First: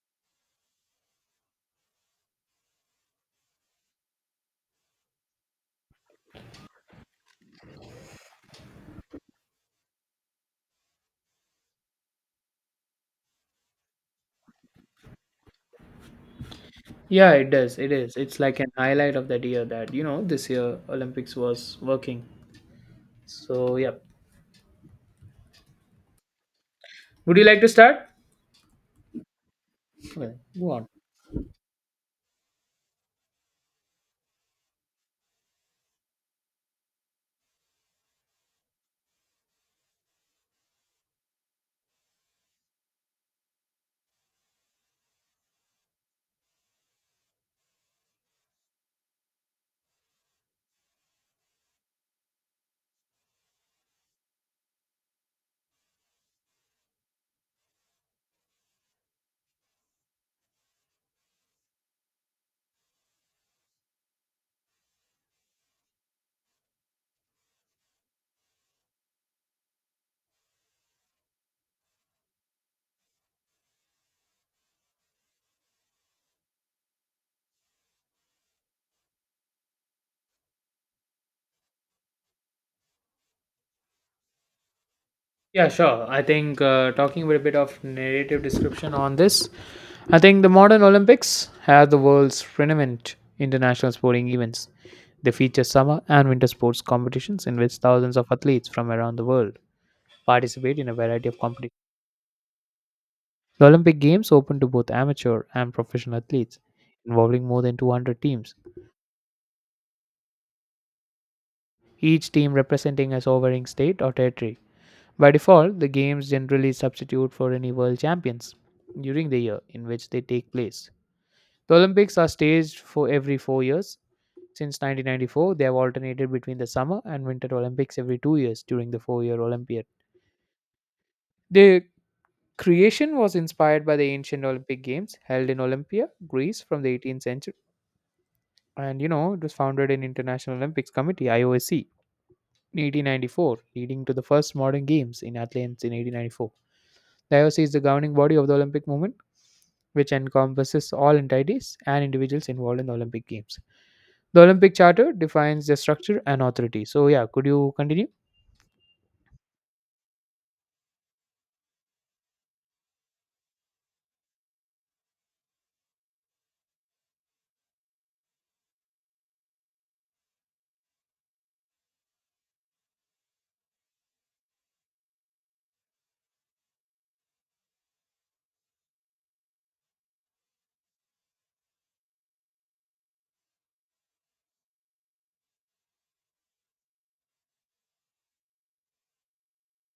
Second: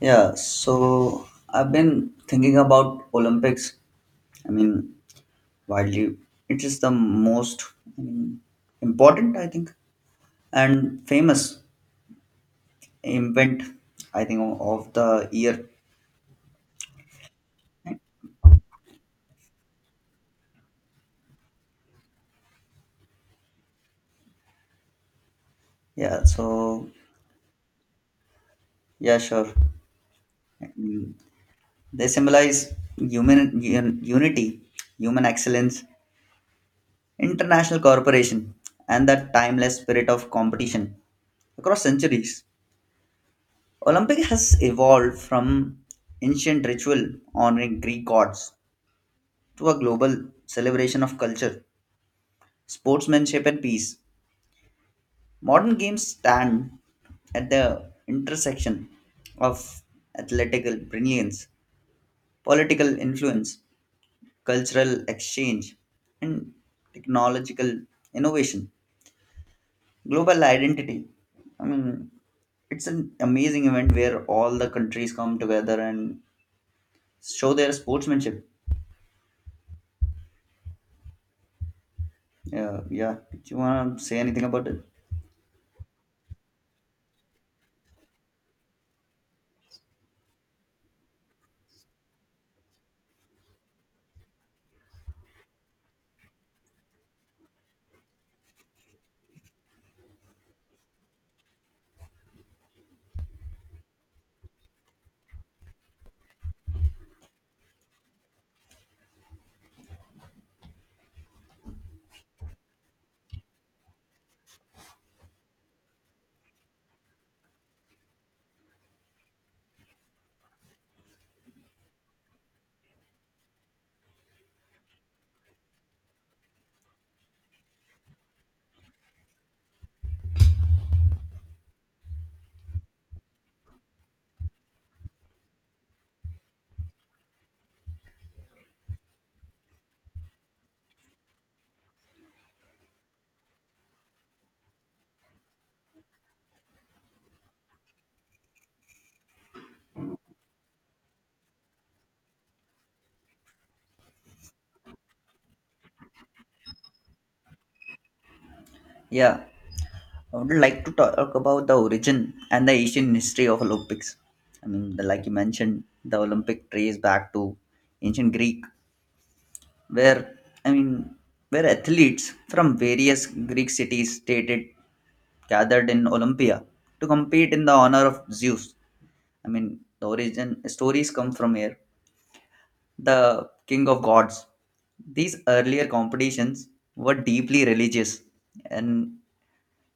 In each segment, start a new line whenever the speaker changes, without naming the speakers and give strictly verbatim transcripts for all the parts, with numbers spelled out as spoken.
Yeah, so I've been thinking about Olympics. I mean, widely, it is the most, I mean, important, I think, and famous event, I think, o- of the year.
Yeah, it does. It is. It's like an highlight of that year that, you know, this year Olympics was working. So, yeah.
Yeah, so
Would you like to start?
yeah, sure.
Okay, go on.
They symbolize human un- unity, human excellence, international cooperation, and the timeless spirit of competition across centuries. Olympic has evolved from ancient ritual honoring Greek gods to a global celebration of culture, sportsmanship, and peace. Modern games stand at the intersection of athletical brilliance, political influence, cultural exchange, and technological innovation, global identity. I mean, it's an amazing event where all the countries come together and show their sportsmanship. Yeah, yeah. Do you wanna say anything about it?
Yeah, sure. I think uh, talking about a bit of narrative description on this, I think the modern Olympics are the world's renowned international sporting events. They feature summer and winter sports competitions in which thousands of athletes from around the world participate in a variety of competitions. The Olympic Games open to both amateur and professional athletes, involving more than two hundred teams, each team representing a sovereign state or territory. By default, the games generally substitute for any world champions during the year in which they take place. The Olympics are staged for every four years. Since nineteen ninety-four, they have alternated between the summer and winter Olympics every two years during the four year Olympiad. The creation was inspired by the ancient Olympic Games held in Olympia, Greece, from the eighteenth century. And you know, it was founded in International Olympics Committee, I O C, in eighteen ninety-four, leading to the first modern games in Athens in eighteen ninety-four. The I O C is the governing body of the Olympic movement, which encompasses all entities and individuals involved in the Olympic Games. The Olympic Charter defines the structure and authority. So, yeah, could you continue?
Yeah, I would like to talk about the origin and the Asian history of Olympics. I mean, the, like you mentioned, the Olympic trace back to ancient Greek, where, I mean, where athletes from various Greek cities stated gathered in Olympia to compete in the honor of Zeus. I mean, the origin stories come from here. The king of gods. These earlier competitions were deeply religious and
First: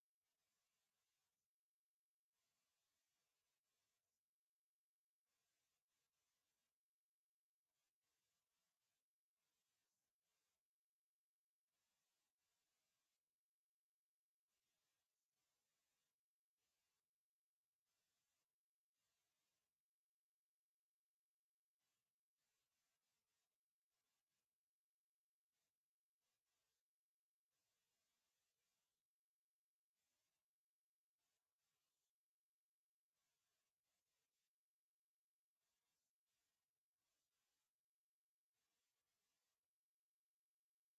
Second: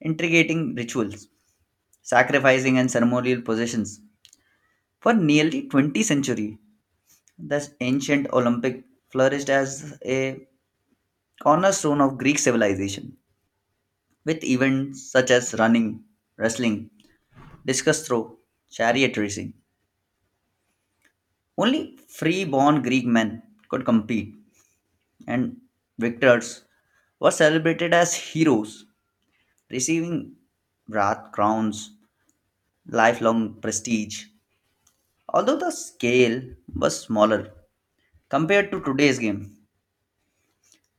integrating rituals, sacrificing and ceremonial possessions. For nearly twenty centuries, the ancient Olympic flourished as a cornerstone of Greek civilization, with events such as running, wrestling, discus throw, chariot racing. Only free-born Greek men could compete, and victors were celebrated as heroes, receiving wrath crowns, lifelong prestige. Although the scale was smaller compared to today's game,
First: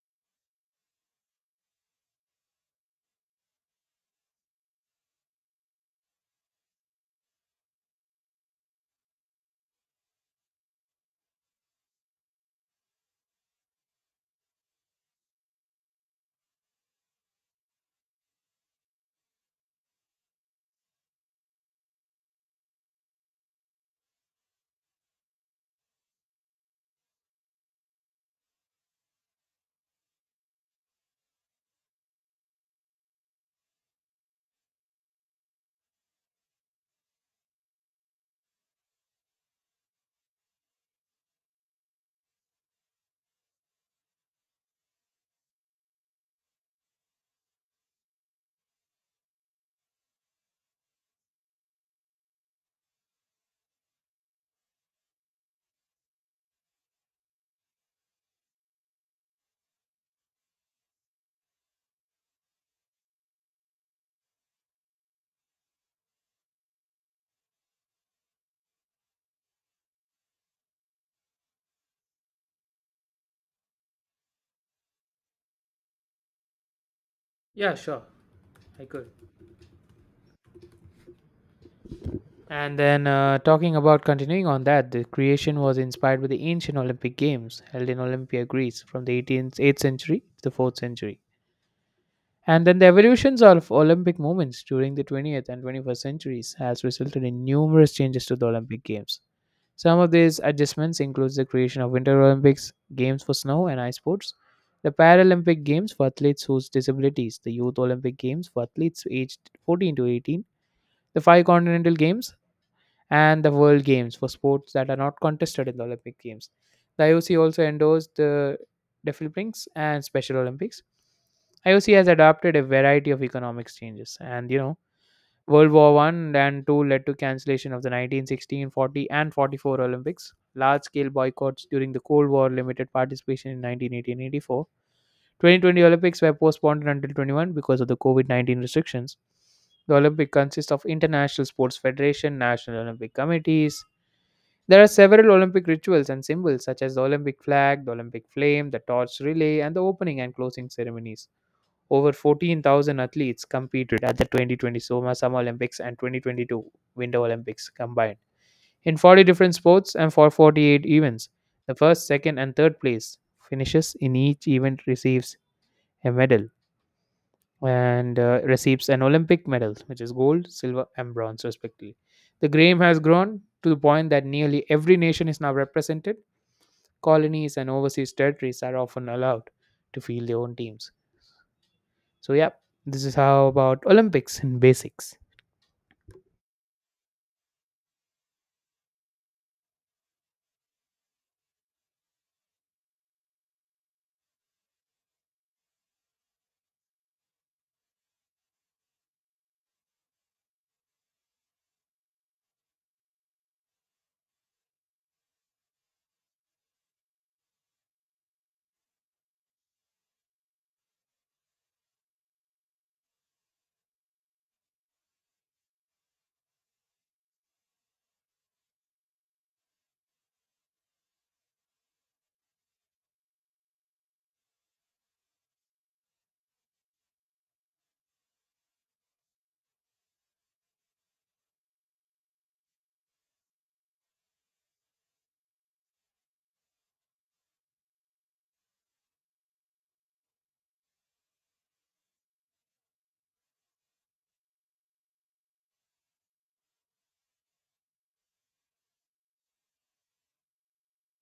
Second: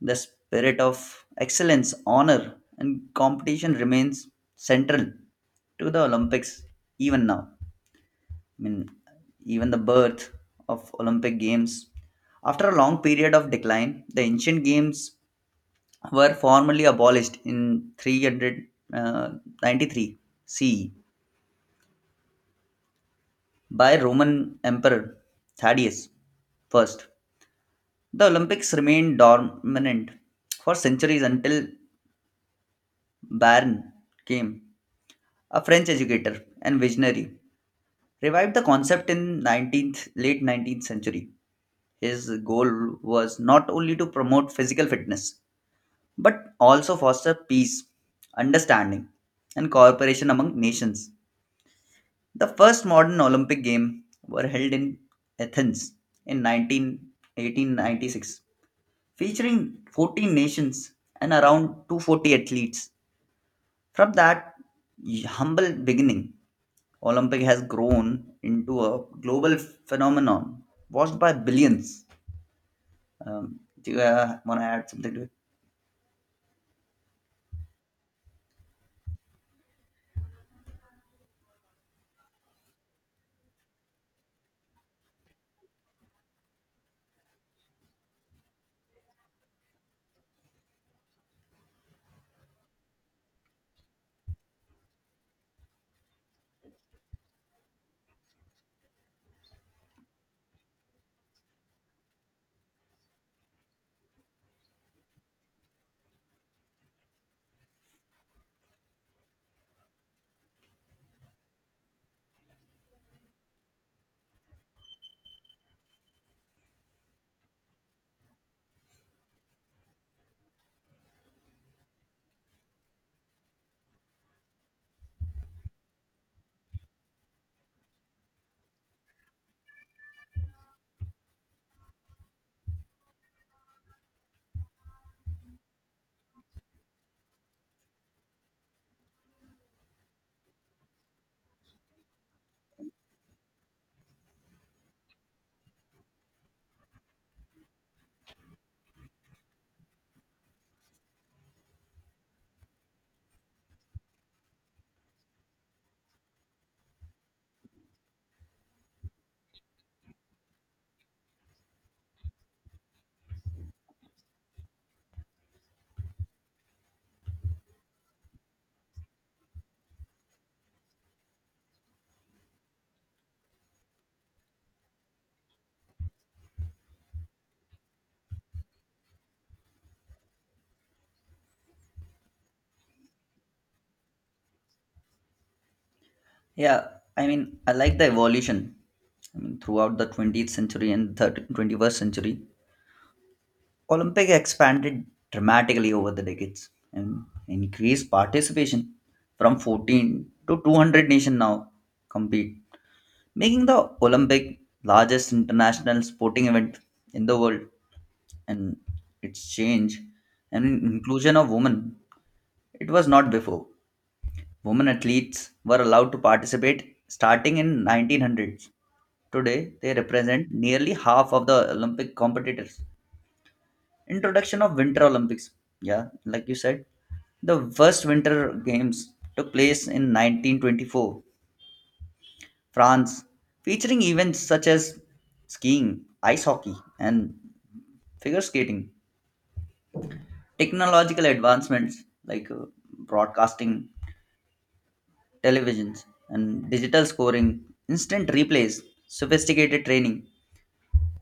the spirit of excellence, honor, and competition remains central to the Olympics even now. I mean, even the birth of Olympic Games. After a long period of decline, the ancient games were formally abolished in three hundred ninety-three C E by Roman Emperor Thaddeus I. The Olympics remained dormant for centuries until Barron came, a French educator and visionary, revived the concept in nineteenth late nineteenth century. His goal was not only to promote physical fitness but also foster peace, understanding, and cooperation among nations. The first modern Olympic Games were held in Athens in nineteen eighteen ninety-six, featuring fourteen nations and around two hundred forty athletes. From that humble beginning, Olympic has grown into a global phenomenon watched by billions. Um, do you uh, want to add something to it?
Yeah, sure. I could. And then, uh, talking about continuing on that, the creation was inspired by the ancient Olympic Games held in Olympia, Greece, from the eighteenth, eighth century to the fourth century. And then the evolutions of Olympic movements during the twentieth and twenty-first centuries has resulted in numerous changes to the Olympic Games. Some of these adjustments include the creation of Winter Olympics, games for snow and ice sports, the Paralympic Games for athletes whose disabilities, the Youth Olympic Games for athletes aged fourteen to eighteen, the five continental games, and the World Games for sports that are not contested in the Olympic Games. The I O C also endorsed the Deaflympics and Special Olympics. I O C has adopted a variety of economic changes, and you know, World War One and Two led to cancellation of the nineteen sixteen, forty, and forty-four Olympics. Large-scale boycotts during the Cold War limited participation in nineteen eighty and eighty-four. twenty twenty Olympics were postponed until twenty-one because of the COVID nineteen restrictions. The Olympic consists of international sports federation, national Olympic committees. There are several Olympic rituals and symbols, such as the Olympic flag, the Olympic flame, the torch relay, and the opening and closing ceremonies. Over fourteen thousand athletes competed at the twenty twenty Soma Summer Olympics and twenty twenty-two Winter Olympics combined in forty different sports and for forty-eight events. The first, second, and third place finishes in each event receives a medal and uh, receives an Olympic medal, which is gold, silver, and bronze, respectively. The game has grown to the point that nearly every nation is now represented. Colonies and overseas territories are often allowed to field their own teams. So yeah, this is how about Olympics in basics.
Yeah, I mean, I like the evolution. I mean, throughout the twentieth century and thirty twenty-first century, Olympic expanded dramatically over the decades and increased participation from fourteen to two hundred nations now compete, making the Olympic largest international sporting event in the world, and its change and inclusion of women. It was not before. Women athletes were allowed to participate starting in nineteen hundreds. Today, they represent nearly half of the Olympic competitors. Introduction of Winter Olympics. Yeah, like you said, the first Winter Games took place in nineteen twenty-four France, featuring events such as skiing, ice hockey, and figure skating. Technological advancements like uh, broadcasting, televisions, and digital scoring, instant replays, sophisticated training,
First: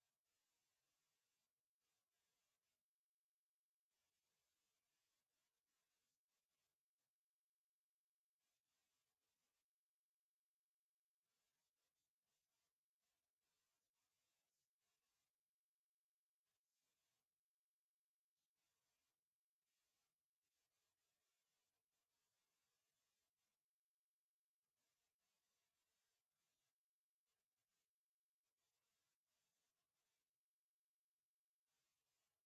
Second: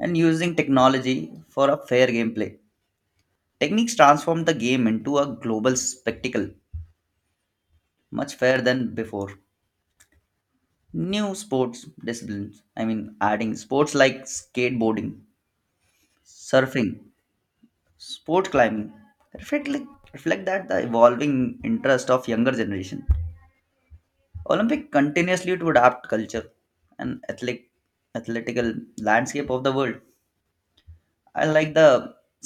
and using technology for a fair gameplay. Techniques transformed the game into a global spectacle, much fairer than before. New sports disciplines, I mean, adding sports like skateboarding, surfing, sport climbing reflect, reflect that the evolving interest of younger generation. Olympic continuously to adapt culture and athletic athletical landscape of the world. I like the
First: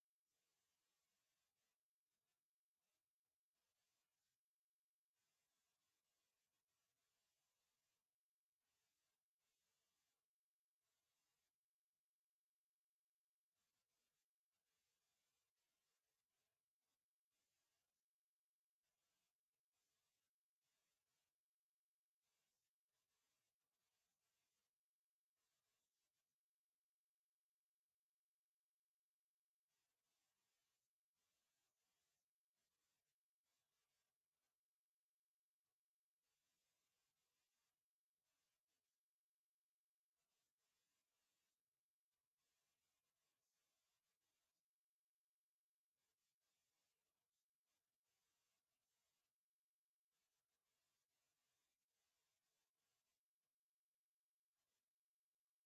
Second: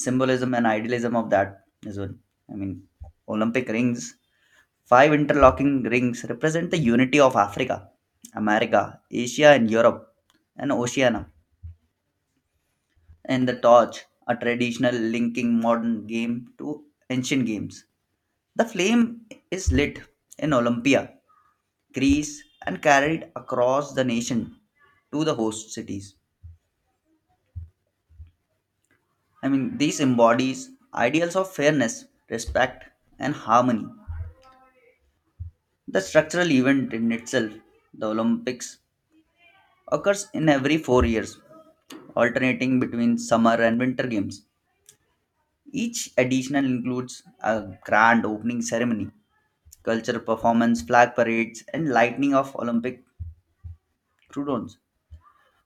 symbolism and idealism of that as well. I mean, Olympic rings, five interlocking rings represent the unity of Africa, America, Asia, and Europe, and Oceania, and the torch, a traditional linking modern game to ancient games. The flame is lit in Olympia, Greece, and carried across the nation to the host cities. I mean, this embodies ideals of fairness, respect, and harmony. The structural event in itself, the Olympics, occurs in every four years, alternating between summer and winter games. Each additional includes a grand opening ceremony, cultural performance, flag parades, and lighting of Olympic croupiers.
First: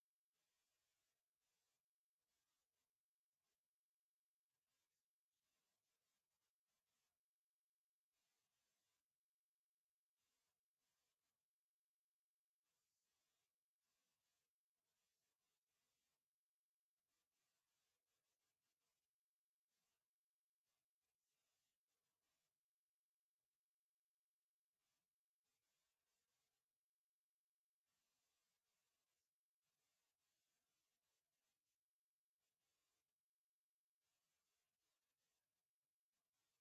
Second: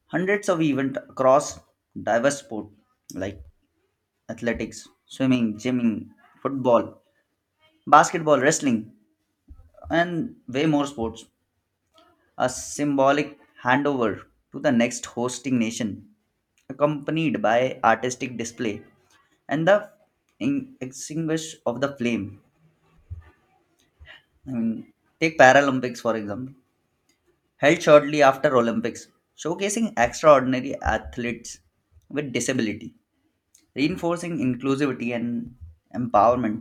Hundreds of events across diverse sports like athletics, swimming, gymming, football, basketball, wrestling, and way more sports. A symbolic handover to the next hosting nation, accompanied by artistic display and the in- extinguish of the flame. I mean, take Paralympics for example, held shortly after Olympics, showcasing extraordinary athletes with disability, reinforcing inclusivity and empowerment.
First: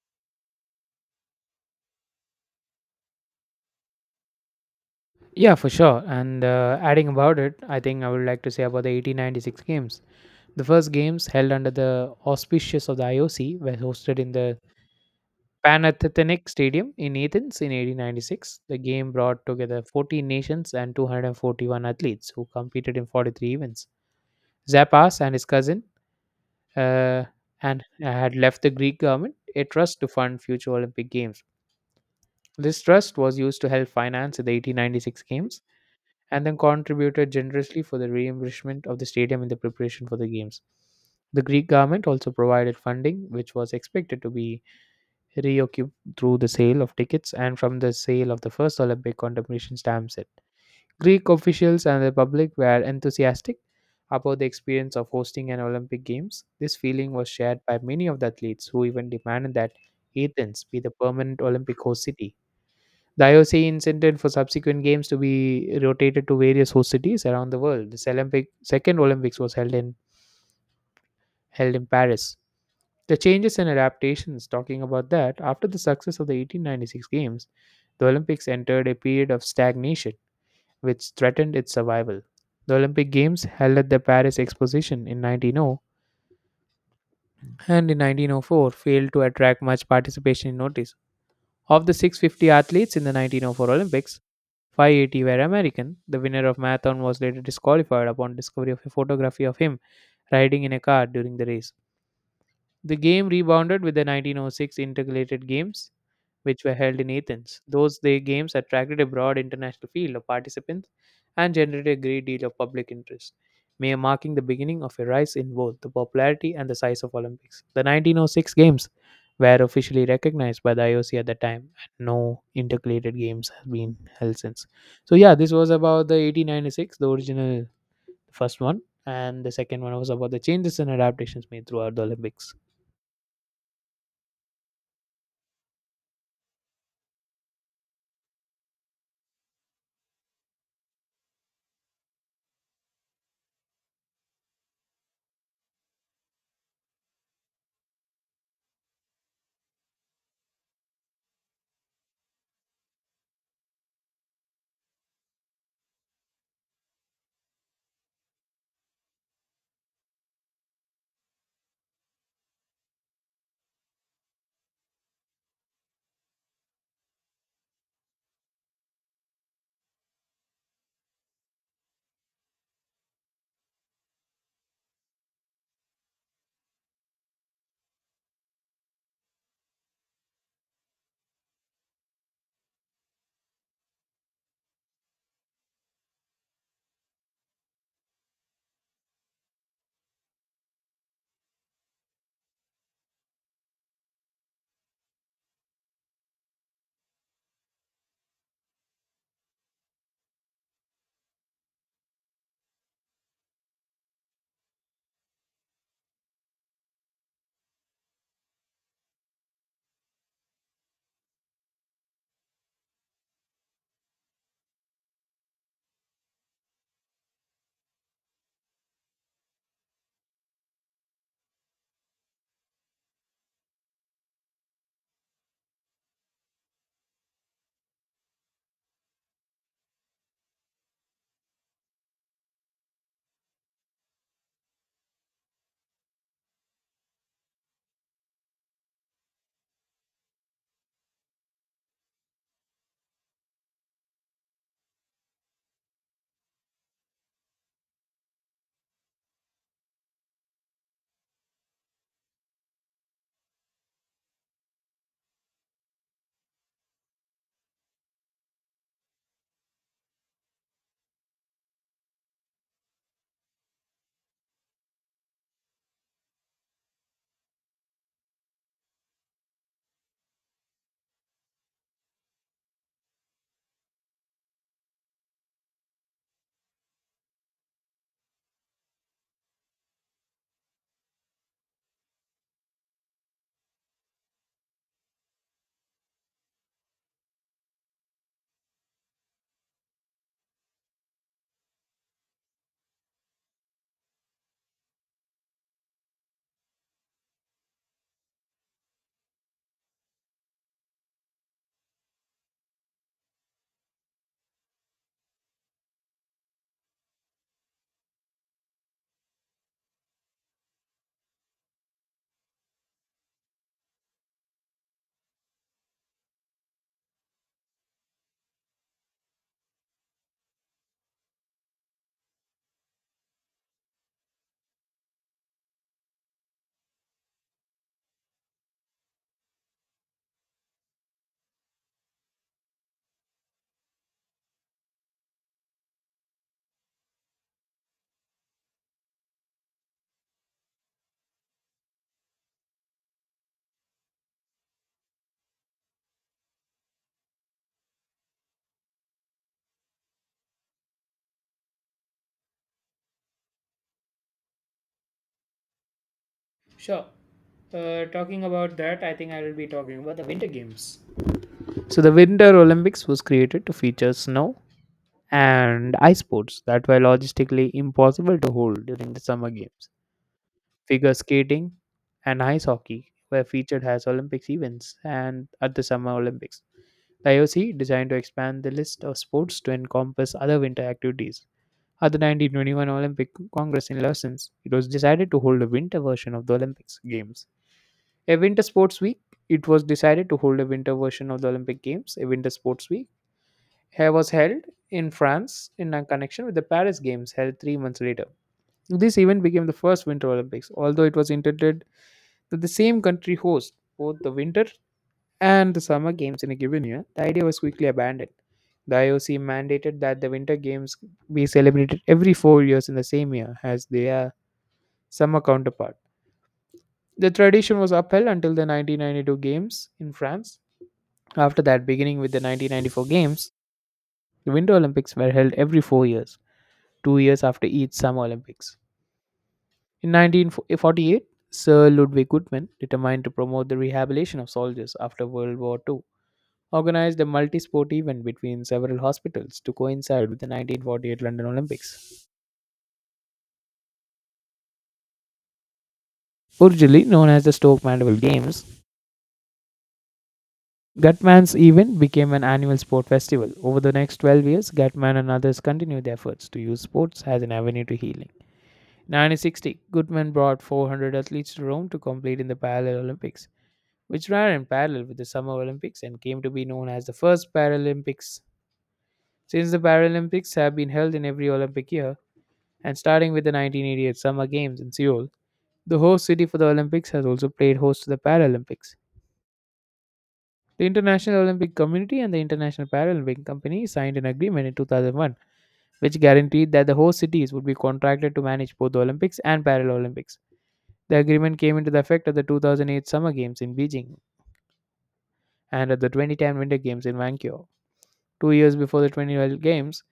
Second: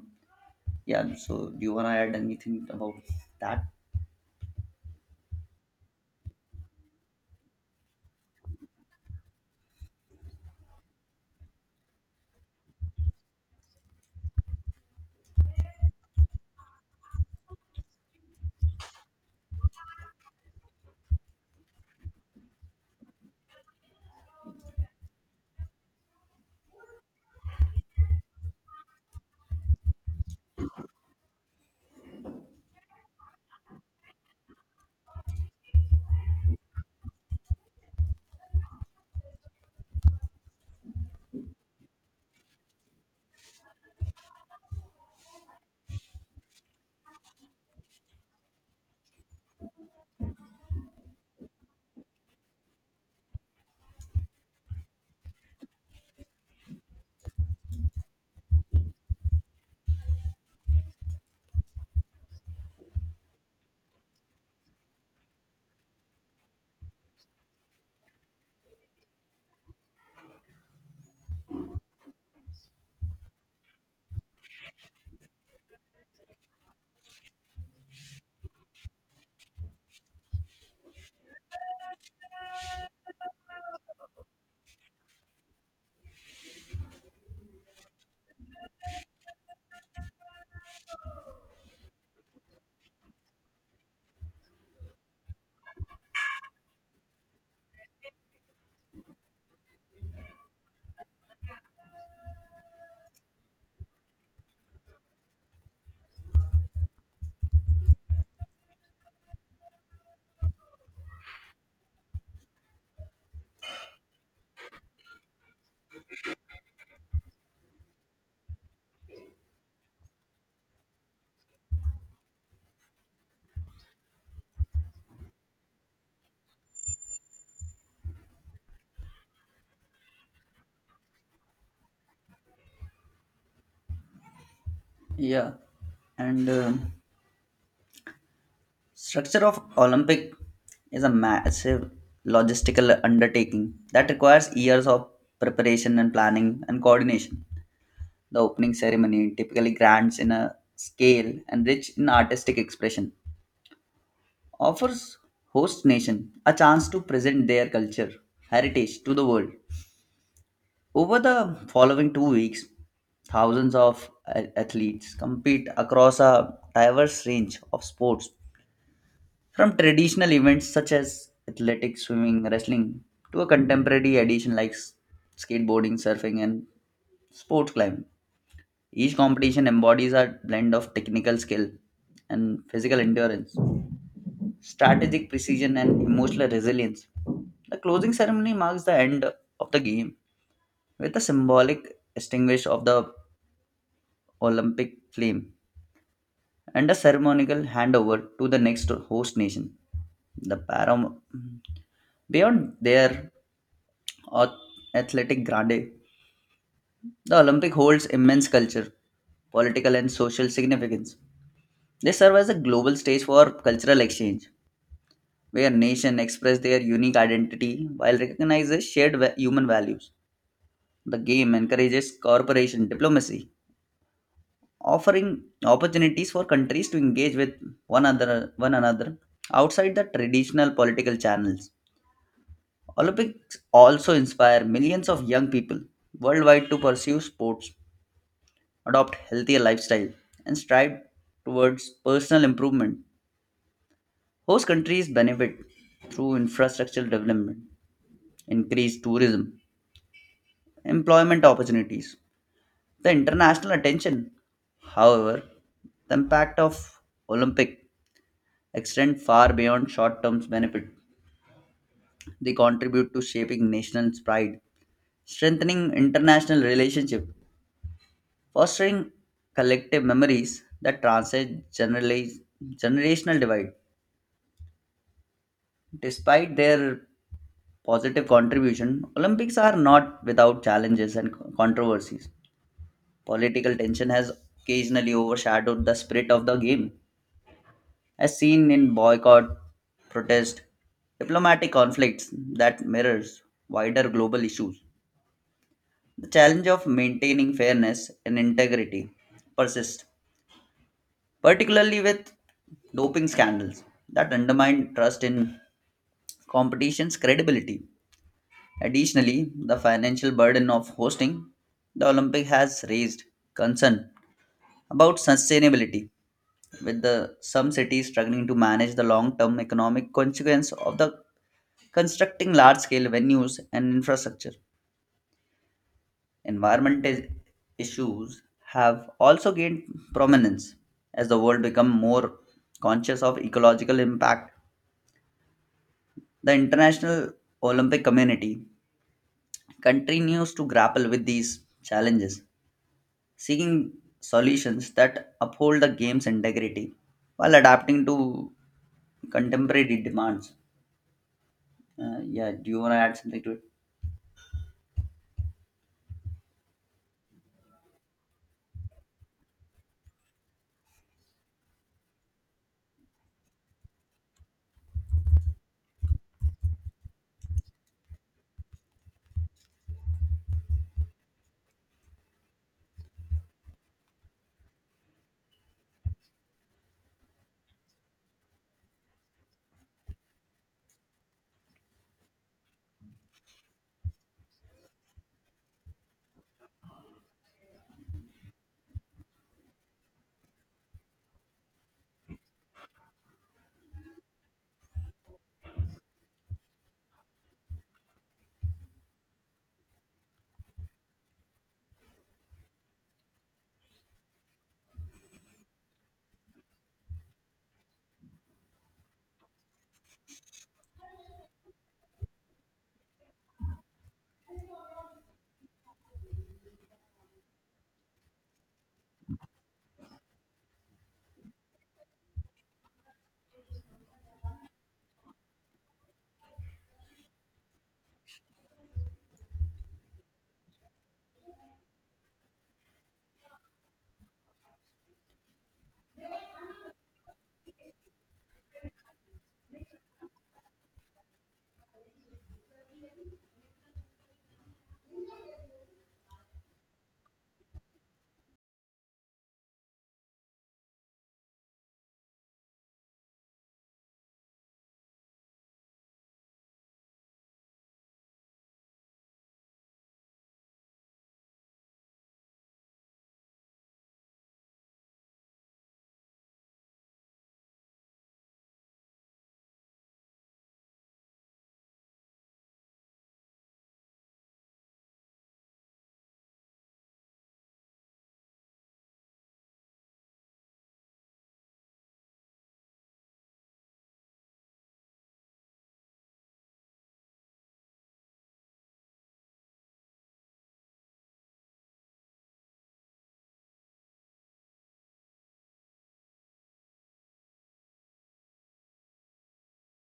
Yeah, so do you want to add anything about that?
Yeah, for sure. And uh, adding about it, I think I would like to say about the eighteen ninety-six games. The first games held under the auspices of the I O C were hosted in the Panathinaikos Stadium in Athens in eighteen ninety-six. The game brought together fourteen nations and two hundred forty-one athletes who competed in forty-three events. Zappas and his cousin uh, and had left the Greek government a trust to fund future Olympic Games. This trust was used to help finance the eighteen ninety-six Games and then contributed generously for the reimbursement of the stadium in the preparation for the Games. The Greek government also provided funding, which was expected to be reoccupied through the sale of tickets and from the sale of the first Olympic commemoration stamp set. Greek officials and the public were enthusiastic about the experience of hosting an Olympic Games. This feeling was shared by many of the athletes who even demanded that Athens be the permanent Olympic host city. The I O C intended for subsequent games to be rotated to various host cities around the world. This Olympic second Olympics was held in held in Paris. The changes and adaptations, talking about that after the success of the eighteen ninety-six games, the Olympics entered a period of stagnation which threatened its survival. The Olympic Games held at the Paris Exposition in nineteen hundred and in nineteen oh four failed to attract much participation in notice. Of the six hundred fifty athletes in the nineteen oh four Olympics, five hundred eighty were American. The winner of marathon was later disqualified upon discovery of a photography of him riding in a car during the race. The game rebounded with the nineteen oh six Intercalated Games which were held in Athens. Those day games attracted a broad international field of participants and generated a great deal of public interest, may marking the beginning of a rise in both the popularity and the size of Olympics. The nineteen oh six games were officially recognized by the I O C at the time, and no intercalated games have been held since. So yeah, this was about the eighteen ninety-six, the original first one, and the second one was about the changes and adaptations made throughout the Olympics.
Yeah. and um Structure of Olympic is a massive logistical undertaking that requires years of preparation and planning and coordination. The opening ceremony typically grants in a scale and rich in artistic expression, offers host nation a chance to present their culture heritage to the world. Over the following two weeks, thousands of a- athletes compete across a diverse range of sports, from traditional events such as athletics, swimming, wrestling, to a contemporary addition like s- skateboarding, surfing, and sports climbing. Each competition embodies a blend of technical skill and physical endurance, strategic precision, and emotional resilience. The closing ceremony marks the end of the game with a symbolic extinguish of the Olympic flame and a ceremonial handover to the next host nation. The param- Beyond their ath- athletic grandeur, the Olympic holds immense culture, political and social significance. They serve as a global stage for cultural exchange, where nations express their unique identity while recognizing shared va- human values. The game encourages cooperation, diplomacy, offering opportunities for countries to engage with one another one another outside the traditional political channels. Olympics also inspire millions of young people worldwide to pursue sports, adopt healthier lifestyle, and strive towards personal improvement. Host countries benefit through infrastructural development, increased tourism, employment opportunities, the international attention. However, the impact of Olympic extend far beyond short term benefit. They contribute to shaping national pride, strengthening international relationships, fostering collective memories that transcend generali- generational divide. Despite their positive contribution, Olympics are not without challenges and controversies. Political tension has occasionally overshadowed the spirit of the game, as seen in boycott, protest, diplomatic conflicts that mirrors wider global issues. The challenge of maintaining fairness and integrity persists, particularly with doping scandals that undermine trust in competition's credibility. Additionally, the financial burden of hosting the Olympic has raised concern about sustainability, with the some cities struggling to manage the long-term economic consequence of the constructing large-scale venues and infrastructure. Environment is- issues have also gained prominence as the world become more conscious of ecological impact. The International Olympic Community continues to grapple with these challenges, seeking solutions that uphold the game's integrity while adapting to contemporary demands. Uh, yeah, do you want to add something to it?
Sure. Uh, talking about that, I think I will be talking about the Winter Games. So the Winter Olympics was created to feature snow and ice sports that were logistically impossible to hold during the Summer Games. Figure skating and ice hockey were featured as Olympics events and at the Summer Olympics. The I O C designed to expand the list of sports to encompass other winter activities. At the nineteen twenty-one Olympic Congress in Lausanne, it was decided to hold a winter version of the Olympics Games. A winter sports week. It was decided to hold a winter version of the Olympic Games. A winter sports week ha- was held in France in a connection with the Paris Games held three months later. This event became the first Winter Olympics, although it was intended that the same country host both the Winter and the Summer Games in a given year. The idea was quickly abandoned. The I O C mandated that the Winter Games be celebrated every four years in the same year as their summer counterpart. The tradition was upheld until the nineteen ninety-two Games in France. After that, beginning with the nineteen ninety-four Games, the Winter Olympics were held every four years, two years after each Summer Olympics. In nineteen forty-eight, Sir Ludwig Goodman, determined to promote the rehabilitation of soldiers after World War two, organized a multi sport event between several hospitals to coincide with the nineteen forty-eight London Olympics. Originally known as the Stoke Mandeville Games, Gutman's event became an annual sport festival. Over the next twelve years, Gutman and others continued their efforts to use sports as an avenue to healing. nineteen sixty, Goodman brought four hundred athletes to Rome to compete in the Parallel Olympics, which ran in parallel with the Summer Olympics and came to be known as the first Paralympics. Since the Paralympics have been held in every Olympic year, and starting with the nineteen eighty-eight Summer Games in Seoul, the host city for the Olympics has also played host to the Paralympics. The International Olympic Committee and the International Paralympic Company signed an agreement in two thousand one, which guaranteed that the host cities would be contracted to manage both the Olympics and Paralympics. The agreement came into the effect at the two thousand eight Summer Games in Beijing and at the twenty ten Winter Games in Vancouver. Two years before the twenty twelve Games,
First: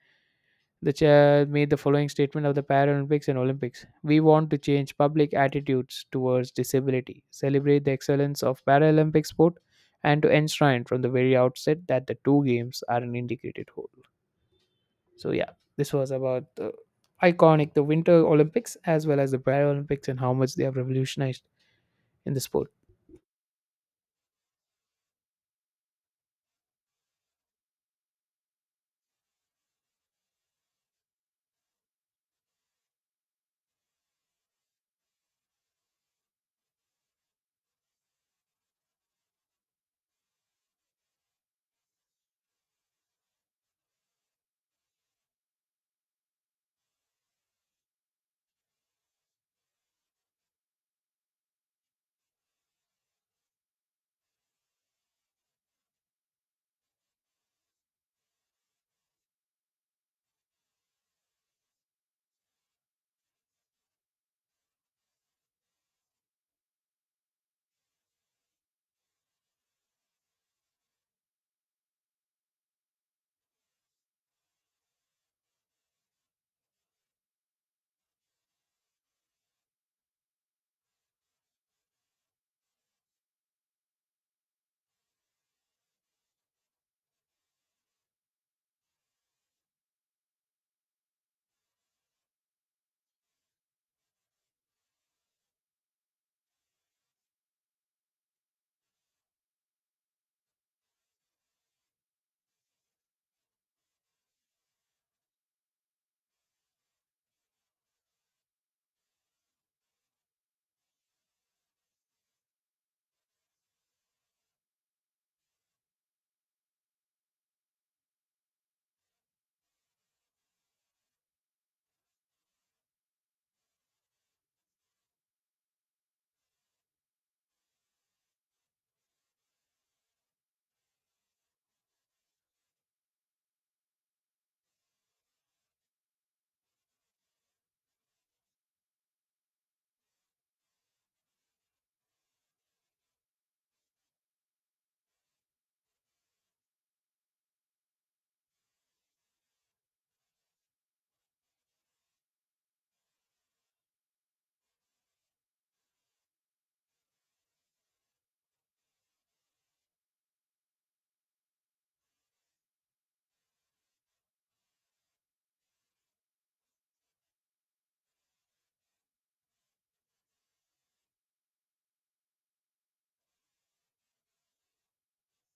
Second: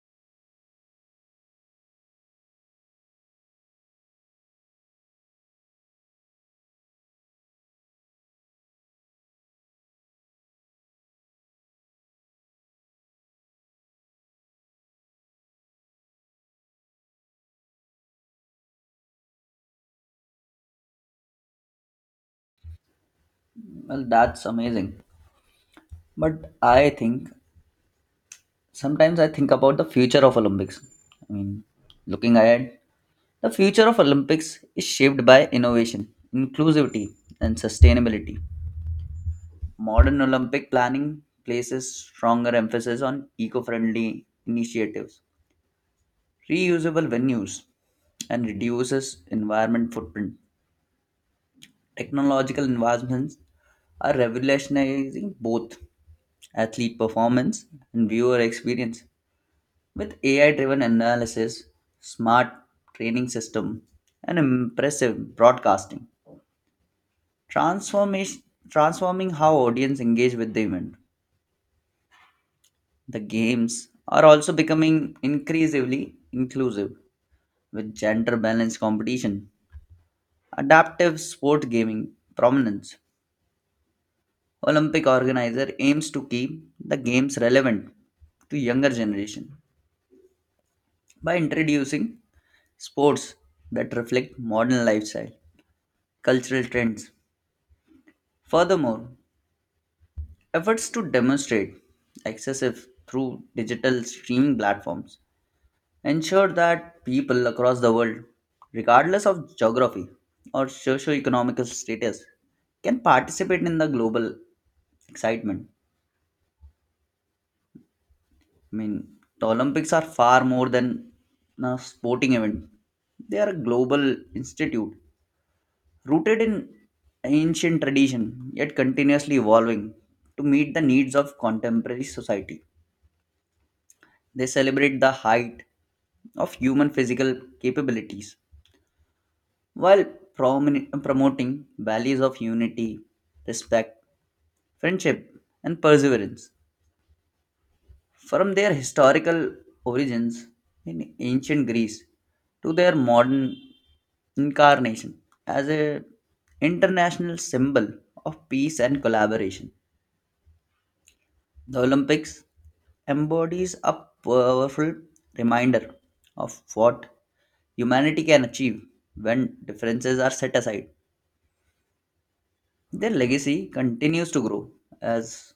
the chair made the following statement of the Paralympics and Olympics. We want to change public attitudes towards disability, celebrate the excellence of Paralympic sport, and to enshrine from the very outset that the two games are an integrated whole. So, yeah, this was about the iconic the Winter Olympics as well as the Paralympics and how much they have revolutionized in the sport.
Well, that's amazing. But I think sometimes I think about the future of Olympics. I mean, looking ahead, the future of Olympics is shaped by innovation, inclusivity, and sustainability. Modern Olympic planning places stronger emphasis on eco-friendly initiatives, reusable venues, and reduces environment footprint. Technological advancements are revolutionizing both athlete performance and viewer experience. With A I driven analysis, smart training system, and impressive broadcasting, transformation, transforming how audience engage with the event. The games are also becoming increasingly inclusive with gender balanced competition, adaptive sport gaming prominence. Olympic organizer aims to keep the games relevant to younger generation by introducing sports that reflect modern lifestyle, cultural trends. Furthermore, efforts to demonstrate excessive through digital streaming platforms ensure that people across the world, regardless of geography or socio-economic status, can participate in the global excitement. I mean, the Olympics are far more than a sporting event. They are a global institute rooted in ancient tradition yet continuously evolving to meet the needs of contemporary society. They celebrate the height of human physical capabilities while promin- promoting values of unity, respect, friendship, and perseverance. From their historical origins in ancient Greece to their modern incarnation as an international symbol of peace and collaboration. The Olympics embodies a powerful reminder of what humanity can achieve when differences are set aside. Their legacy continues to grow as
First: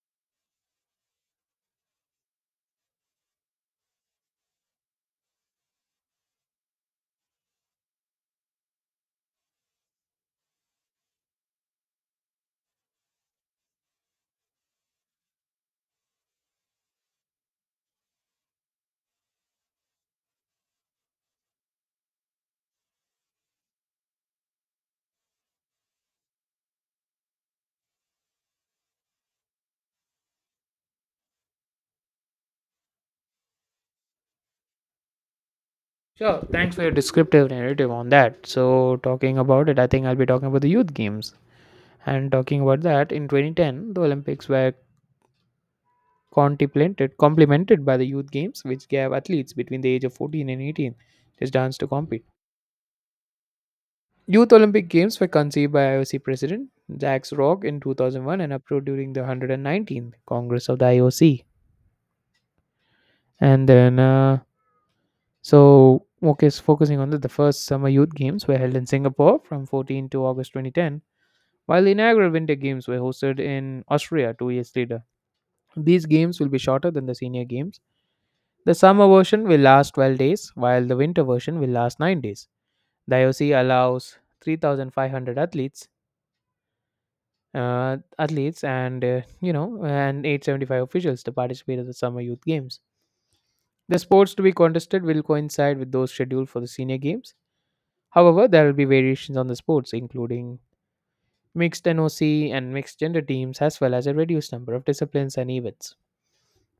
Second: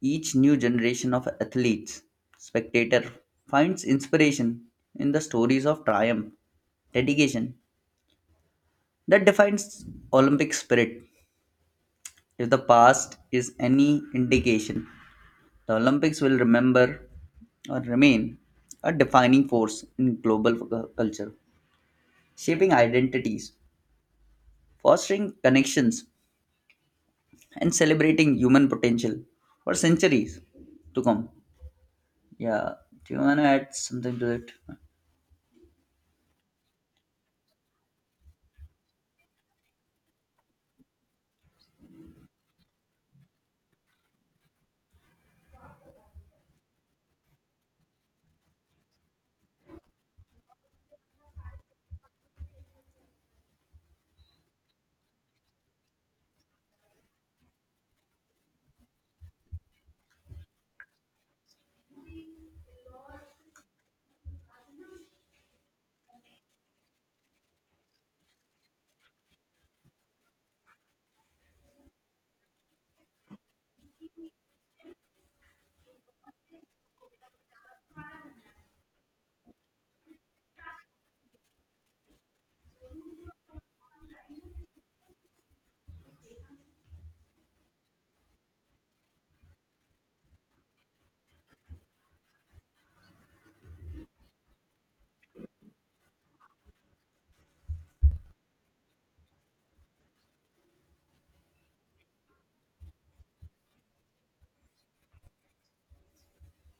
each new generation of athletes, spectator finds inspiration in the stories of triumph, dedication that defines Olympic spirit. If the past is any indication, the Olympics will remember or remain a defining force in global cu- culture, shaping identities, fostering connections, and celebrating human potential for centuries to come. Yeah, do you want to add something to it?
Sure, thanks for your descriptive narrative on that. So, talking about it, I think I'll be talking about the youth games. And talking about that, in twenty ten, the Olympics were contemplated, complemented by the youth games, which gave athletes between the age of fourteen and eighteen just chance to compete. Youth Olympic Games were conceived by I O C President Jacques Rogge in two thousand one and approved during the one hundred nineteenth Congress of the I O C. And then, uh, so, okay, so focusing on that, the first Summer Youth Games were held in Singapore from fourteen to August twenty ten, while the inaugural Winter Games were hosted in Austria two years later. These games will be shorter than the senior games. The summer version will last twelve days, while the winter version will last nine days. The I O C allows three thousand five hundred athletes uh, athletes and uh, you know and eight hundred seventy-five officials to participate in the Summer Youth Games. The sports to be contested will coincide with those scheduled for the senior games. However, there will be variations on the sports, including mixed NOC and mixed gender teams, as well as a reduced number of disciplines and events.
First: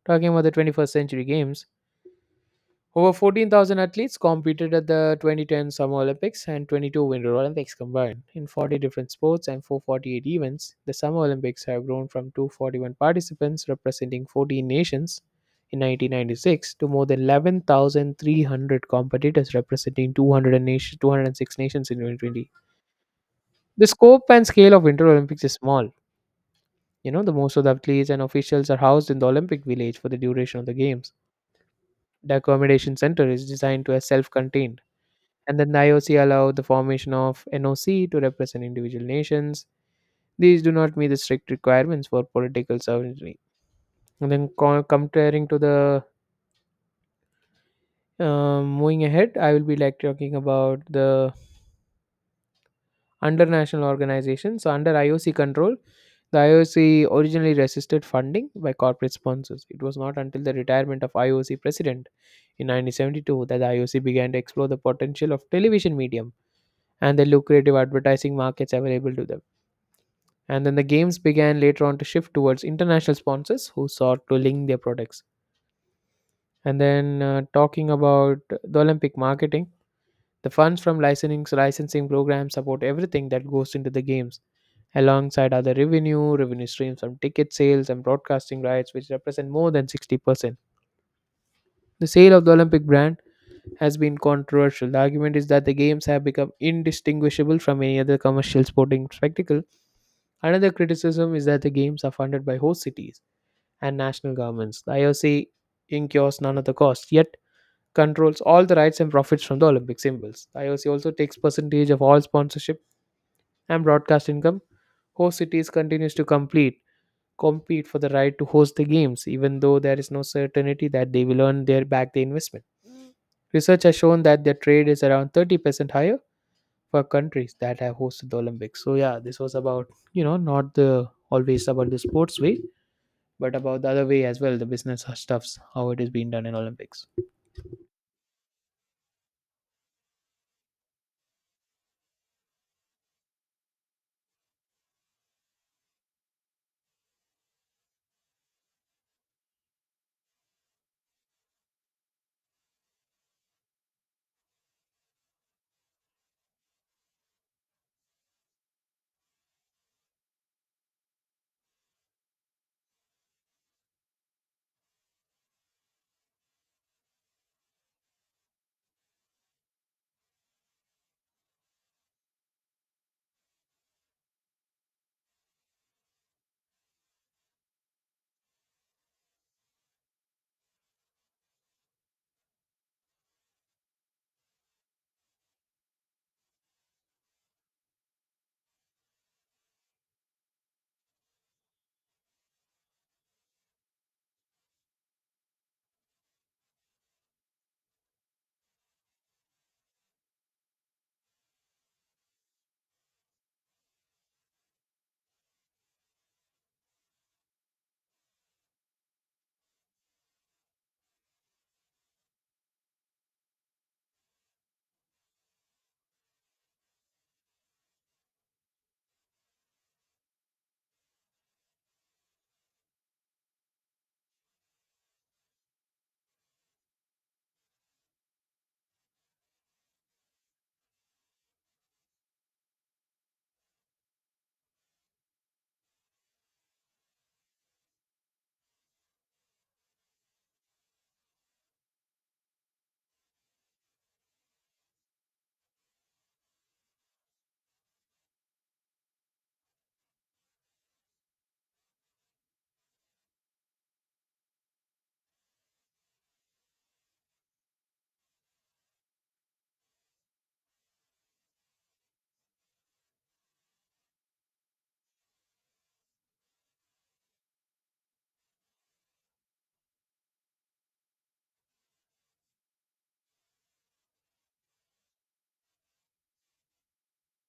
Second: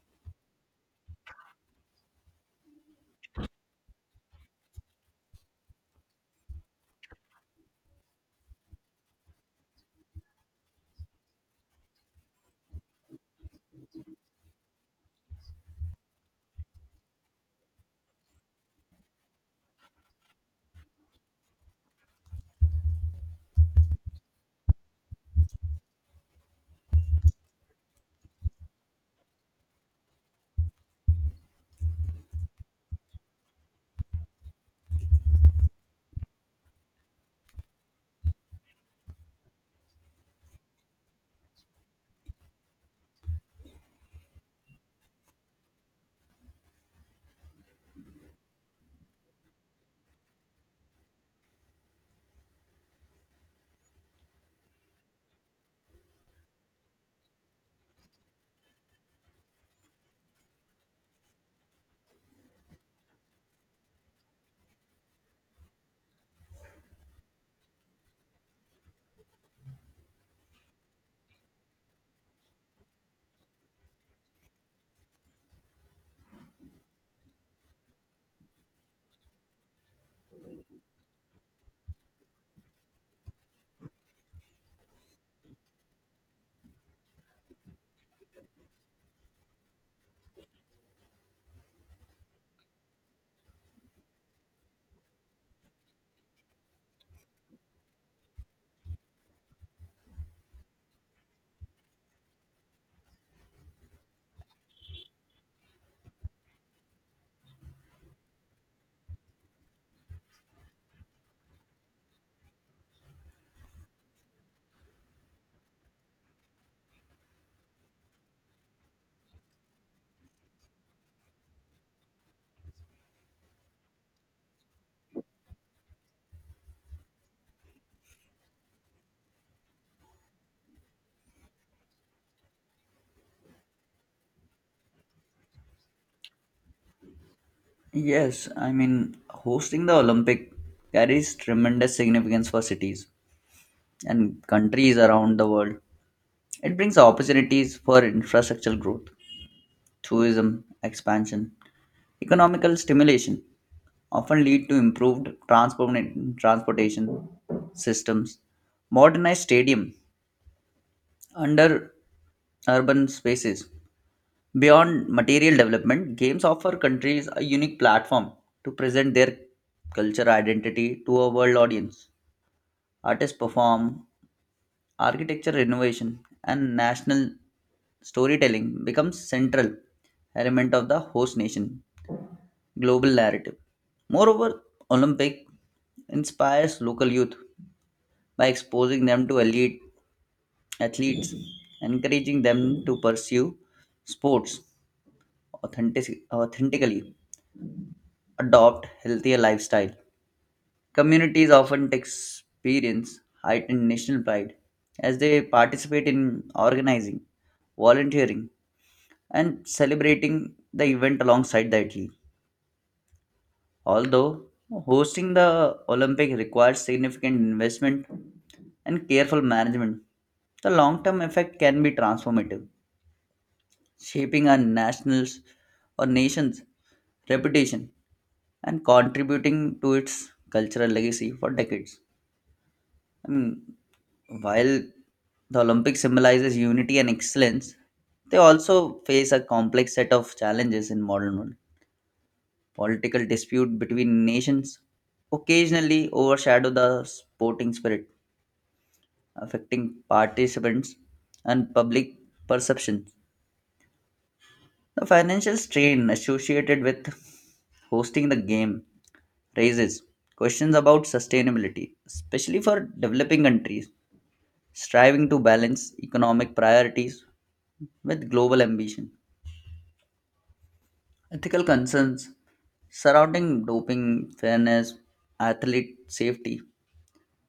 Talking about the twenty-first century games, over fourteen thousand athletes competed at the twenty ten Summer Olympics and twenty-two Winter Olympics combined. In forty different sports and four hundred forty-eight events, the Summer Olympics have grown from two hundred forty-one participants representing fourteen nations in nineteen ninety-six to more than eleven thousand three hundred competitors representing two hundred and nation, two hundred six nations in two thousand twenty. The scope and scale of Winter Olympics is small. You know, the most of the athletes and officials are housed in the Olympic Village for the duration of the Games. The accommodation center is designed to be self-contained, and then the I O C allowed the formation of N O C to represent individual nations. These do not meet the strict requirements for political sovereignty. And then co- comparing to the uh, moving ahead, I will be like talking about the under national organization. So under I O C control, the I O C originally resisted funding by corporate sponsors. It was not until the retirement of I O C president in nineteen seventy-two that the I O C began to explore the potential of television medium and the lucrative advertising markets available to them. And then the games began later on to shift towards international sponsors who sought to link their products. And then uh, talking about the Olympic marketing, the funds from licensing licensing programs support everything that goes into the games, alongside other revenue, revenue streams from ticket sales and broadcasting rights, which represent more than sixty percent. The sale of the Olympic brand has been controversial. The argument is that the games have become indistinguishable from any other commercial sporting spectacle. Another criticism is that the games are funded by host cities, and national governments. The I O C incurs none of the costs, yet controls all the rights and profits from the Olympic symbols. The I O C also takes percentage of all sponsorship and broadcast income. Host cities continues to complete compete for the right to host the games, even though there is no certainty that they will earn their back the investment. Research has shown that their trade is around thirty percent higher for countries that have hosted the Olympics. So yeah, this was about, you know, not the always about the sports way, but about the other way as well, the business stuffs, how it is being done in Olympics.
Yes, I mean, hosting the Olympic carries tremendous significance for cities and countries around the world. It brings opportunities for infrastructural growth, tourism expansion, economical stimulation, often lead to improved transport- transportation systems, modernized stadium under urban spaces. Beyond material development, games offer countries a unique platform to present their culture identity to a world audience. Artists perform, architecture renovation, and national storytelling becomes central element of the host nation global narrative. Moreover, Olympic inspires local youth by exposing them to elite athletes, encouraging them to pursue sports authentic- authentically, adopt healthier lifestyle. Communities often experience heightened national pride as they participate in organizing, volunteering, and celebrating the event alongside the athlete. Although hosting the Olympic requires significant investment and careful management, the long term effect can be transformative, shaping our nationals or nation's reputation and contributing to its cultural legacy for decades. I mean, while the Olympics symbolizes unity and excellence, they also face a complex set of challenges in modern world. Political dispute between nations occasionally overshadow the sporting spirit, affecting participants and public perception. The financial strain associated with hosting the game raises questions about sustainability, especially for developing countries striving to balance economic priorities with global ambition. Ethical concerns surrounding doping, fairness, athlete safety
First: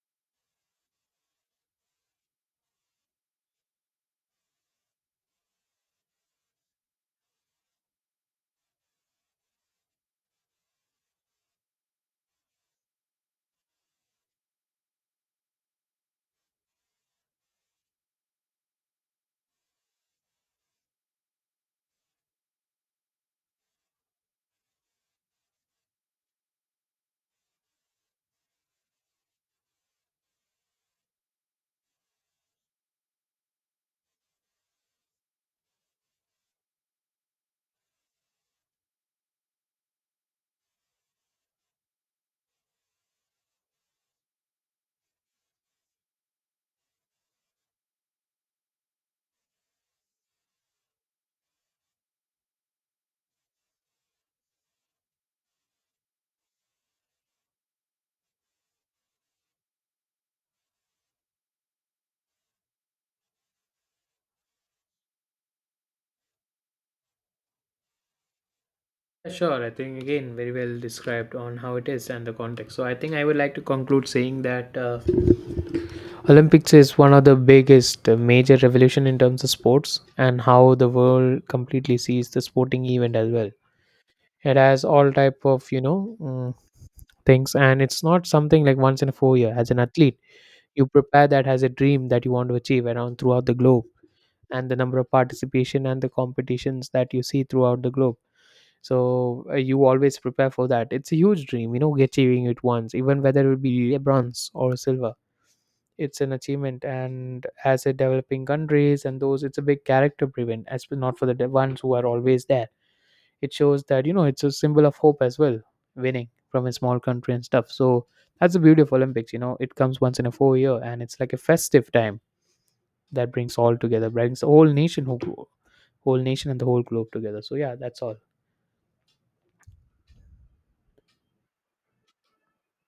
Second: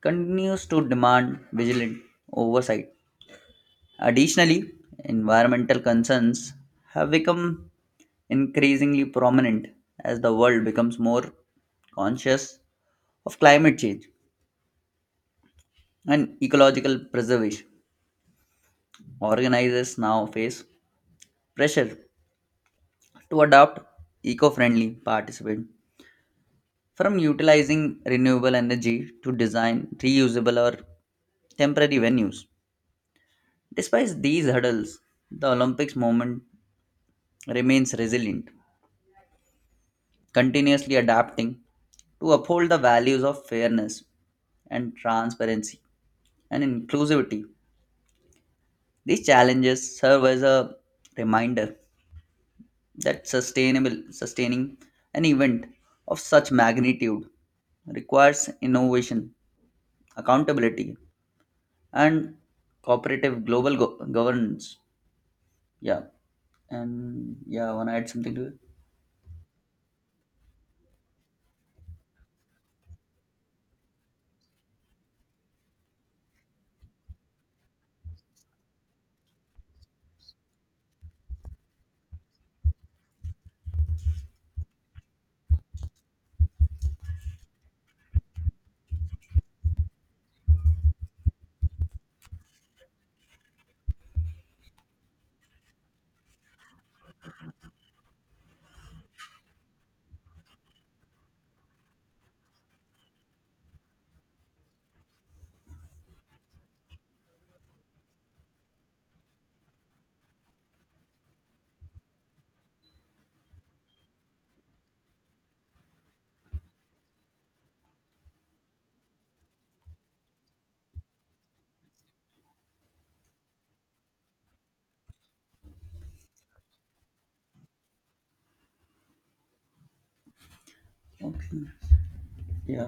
continues to demand vigilant oversight. Additionally, environmental concerns have become increasingly prominent as the world becomes more conscious of climate change and ecological preservation. Organizers now face pressure to adopt eco friendly participants, from utilizing renewable energy to design reusable or temporary venues. Despite these hurdles, the Olympics movement remains resilient, continuously adapting to uphold the values of fairness and transparency and inclusivity. These challenges serve as a reminder that sustainable sustaining an event of such magnitude requires innovation, accountability, and cooperative global go- governance. Yeah, and yeah, wanna add something to it?
Sure, I think again very well described on how it is and the context. So I think I would like to conclude saying that uh, Olympics is one of the biggest uh, major revolution in terms of sports and how the world completely sees the sporting event as well. It has all type of you know mm, things, and it's not something like once in a four year. As an athlete, you prepare that as a dream that you want to achieve around throughout the globe, and the number of participation and the competitions that you see throughout the globe. So uh, you always prepare for that. It's a huge dream. You know achieving it once, even whether it be a bronze or a silver, it's an achievement. And as a developing countries and those, it's a big character driven as well, not for the de- ones who are always there. It shows that you know it's a symbol of hope as well, winning from a small country and stuff. So that's the beauty of Olympics. You know it comes once in a four year, and it's like a festive time that brings all together, brings the whole nation who whole nation and the whole globe together. So yeah, that's all.
Okay. Yeah.